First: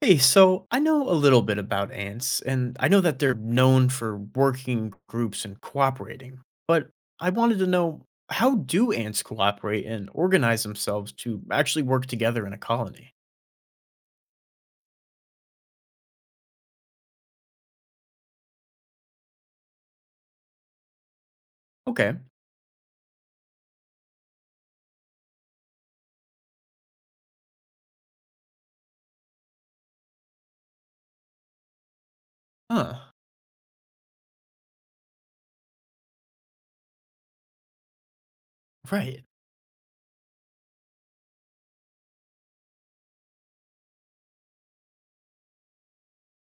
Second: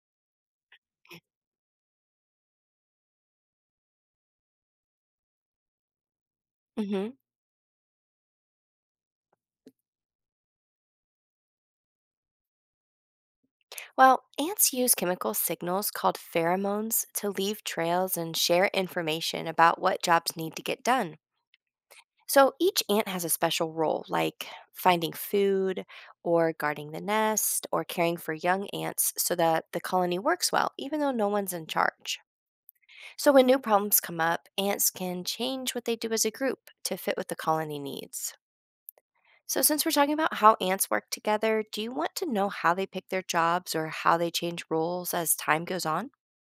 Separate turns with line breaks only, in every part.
Hey, so I know a little bit about ants, and I know that they're known for working groups and cooperating, but
hmm
I wanted to know, how do ants cooperate and organize themselves to actually work together in a colony?
Well, ants use chemical signals called pheromones to leave trails and share information about what jobs need to get done.
Okay.
So each ant has a special role, like finding food, or guarding the nest, or caring for young ants so that the colony works well, even though no one's in charge.
Huh.
So when new problems come up, ants can change what they do as a group to fit what the colony needs.
Right.
So, since we're talking about how ants work together, do you want to know how they pick their jobs or how they change roles as time goes on?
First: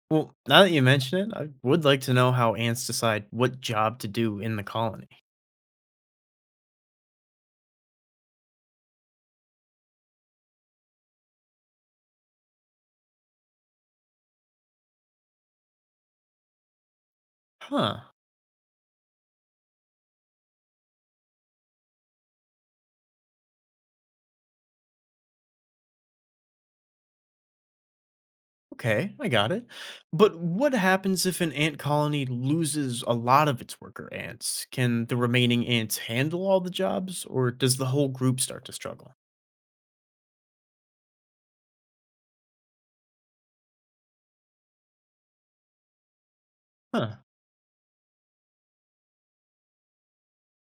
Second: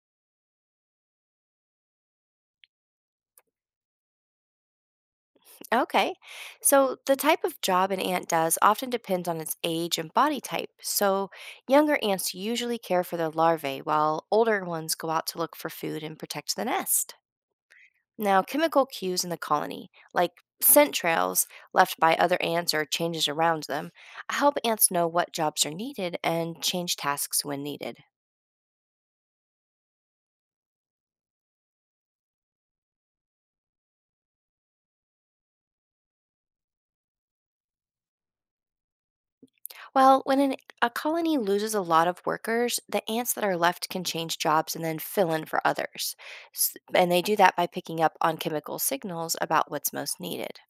Well, now that you mention it, I would like to know how ants decide what job to do in the colony.
Okay. So, the type of job an ant does often depends on its age and body type. So, younger ants usually care for their larvae, while older ones go out to look for food and protect the nest.
Huh.
Now, chemical cues in the colony, like scent trails left by other ants or changes around them, help ants know what jobs are needed and change tasks when needed.
Okay, I got it. But what happens if an ant colony loses a lot of its worker ants? Can the remaining ants handle all the jobs, or does the whole group start to struggle?
Well, a colony loses a lot of workers, the ants that are left can change jobs and then fill in for others. And
Huh,
they do that by picking up on chemical signals about what's most needed.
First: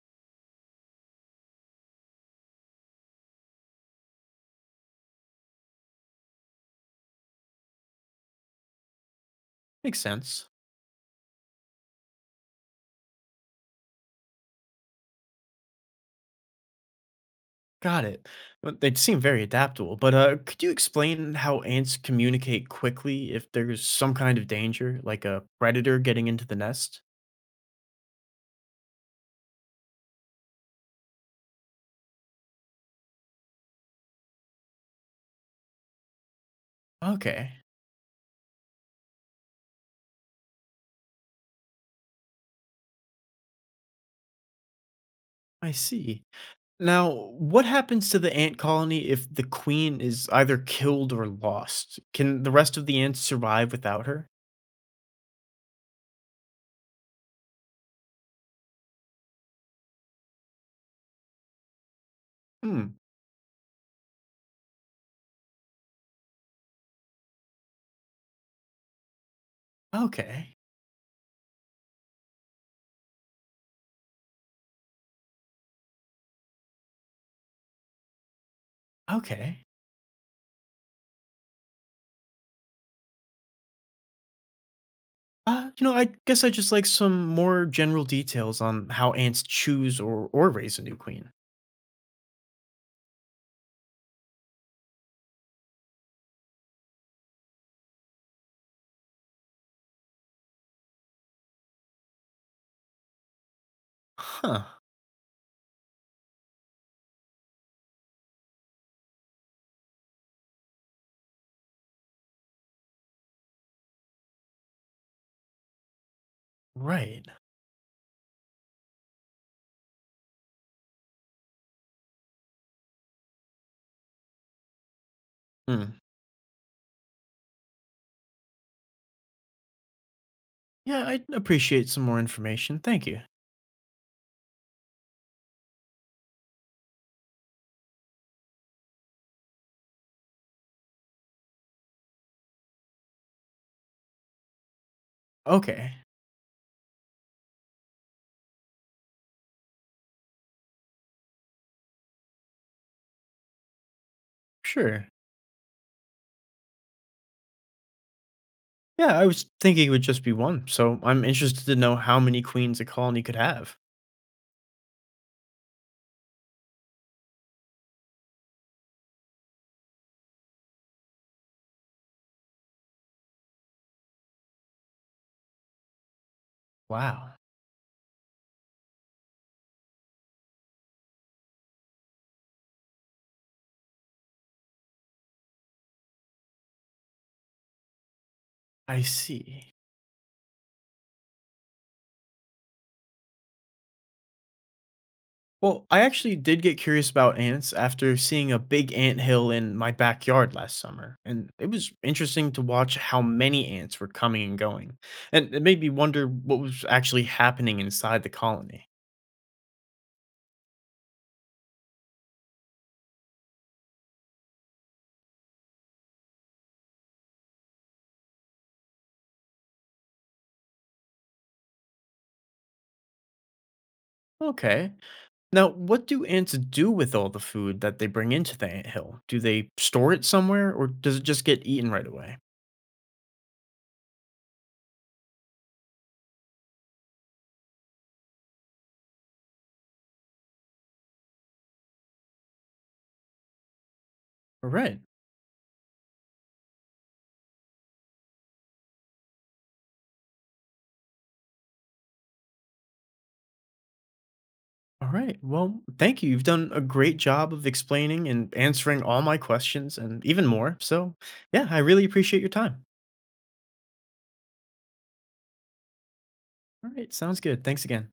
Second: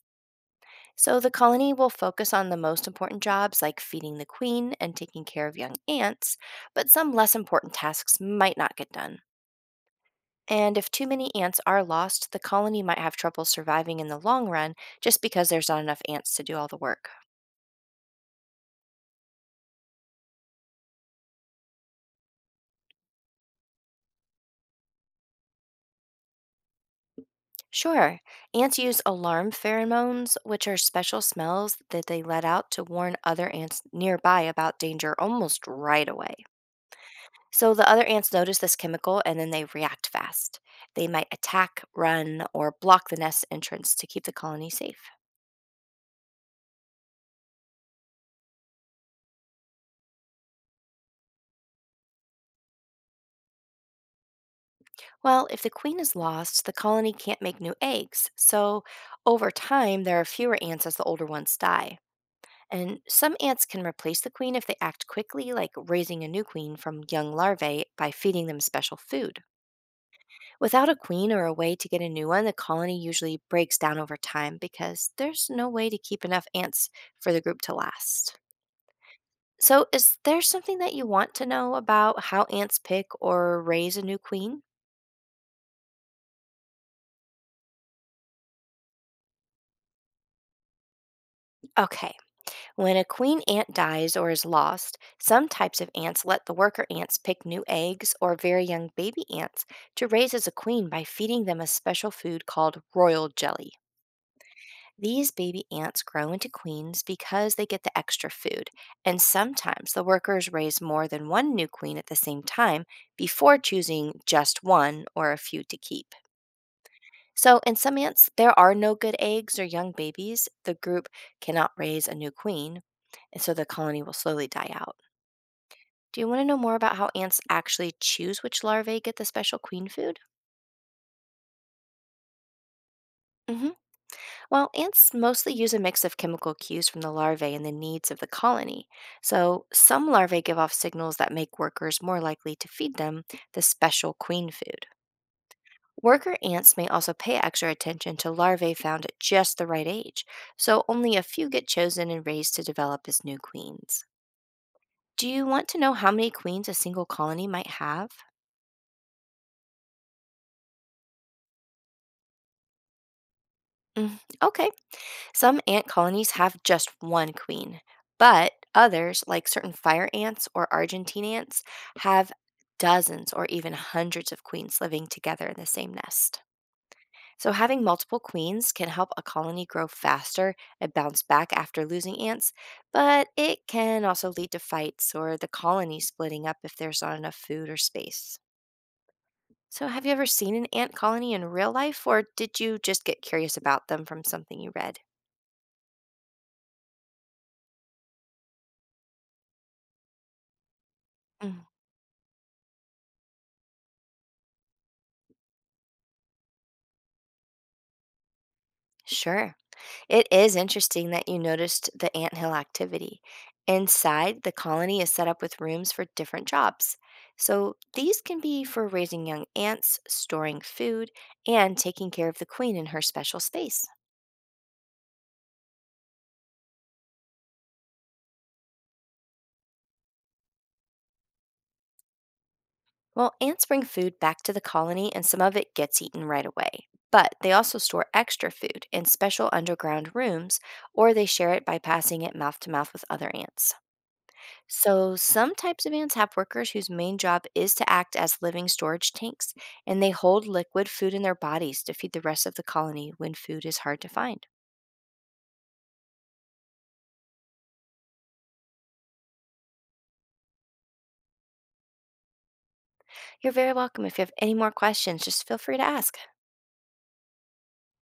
So the colony will focus on the most important jobs like feeding the queen and taking care of young ants, but some less important tasks might not get done.
makes sense.
And if too many ants are lost, the colony might have trouble surviving in the long run just because there's not enough ants to do all the work.
Got it. Well, they seem very adaptable, but could you explain how ants communicate quickly if there's some kind of danger, like a predator getting into the nest?
Sure. Ants use alarm pheromones, which are special smells that they let out to warn other ants nearby about danger almost right away.
Okay,
So the other ants notice this chemical and then they react fast. They might attack, run, or block the nest entrance to keep the colony safe.
I see. Now, what happens to the ant colony if the queen is either killed or lost? Can the rest of the ants survive without her?
Well, if the queen is lost, the colony can't make new eggs. So over time, there are fewer ants as the older ones die.
Hmm.
And some ants can replace the queen if they act quickly, like raising a new queen from young larvae by feeding them special food.
Okay.
Without a queen or a way to get a new one, the colony usually breaks down over time because there's no way to keep enough ants for the group to last.
Okay.
So, is there something that you want to know about how ants pick or raise a new queen?
You know, I guess I just like some more general details on how ants choose or raise a new queen.
Okay, when a queen ant dies or is lost, some types of ants let the worker ants pick new eggs or very young baby ants to raise as a queen by feeding them a special food called royal jelly.
Huh.
These baby ants grow into queens because they get the extra food, and sometimes the workers raise more than one new queen at the same time before choosing just one or a few to keep.
Right.
So, in some ants, there are no good eggs or young babies. The group cannot raise a new queen, and so the colony will slowly die out.
Hmm.
Do you want to know more about how ants actually choose which larvae get the special queen food?
Yeah, I'd appreciate some more information. Thank you.
hmm Well, ants mostly use a mix of chemical cues from the larvae and the needs of the colony. So, some larvae give off signals that make workers more likely to feed them the special queen food.
Okay.
Worker ants may also pay extra attention to larvae found at just the right age, so only a few get chosen and raised to develop as new queens.
Sure.
Do you want to know how many queens a single colony might have?
Yeah, I was thinking it would just be one, so I'm interested to know how many queens a colony could have.
Mm, okay, some ant colonies have just one queen, but others, like certain fire ants or Argentine ants, have dozens or even hundreds of queens living together in the same nest.
Wow.
So, having multiple queens can help a colony grow faster and bounce back after losing ants, but it can also lead to fights or the colony splitting up if there's not enough food or space.
I see.
So, have you ever seen an ant colony in real life, or did you just get curious about them from something you read?
Well, I actually did get curious about ants after seeing a big ant hill in my backyard last summer, and
Mm.
it was interesting to watch how many ants were coming and going. And it made me wonder what was actually happening inside the colony.
Sure. It is interesting that you noticed the anthill activity. Inside, the colony is set up with rooms for different jobs. So these can be for raising young ants, storing food, and taking care of the queen in her special space.
Okay. Now, what do ants do with all the food that they bring into the ant hill? Do they store it somewhere, or does it just get eaten right away?
Well, ants bring food back to the colony and some of it gets eaten right away. But they also store extra food in special underground rooms or they share it by passing it mouth to mouth with other ants.
All right.
So, some types of ants have workers whose main job is to act as living storage tanks, and they hold liquid food in their bodies to feed the rest of the colony when food is hard to find.
All right. Well, thank you. You've done a great job of explaining and answering all my questions and even more. So, yeah, I really appreciate your time.
You're very welcome. If you have any more questions, just feel free to ask.
All right. Sounds good. Thanks again.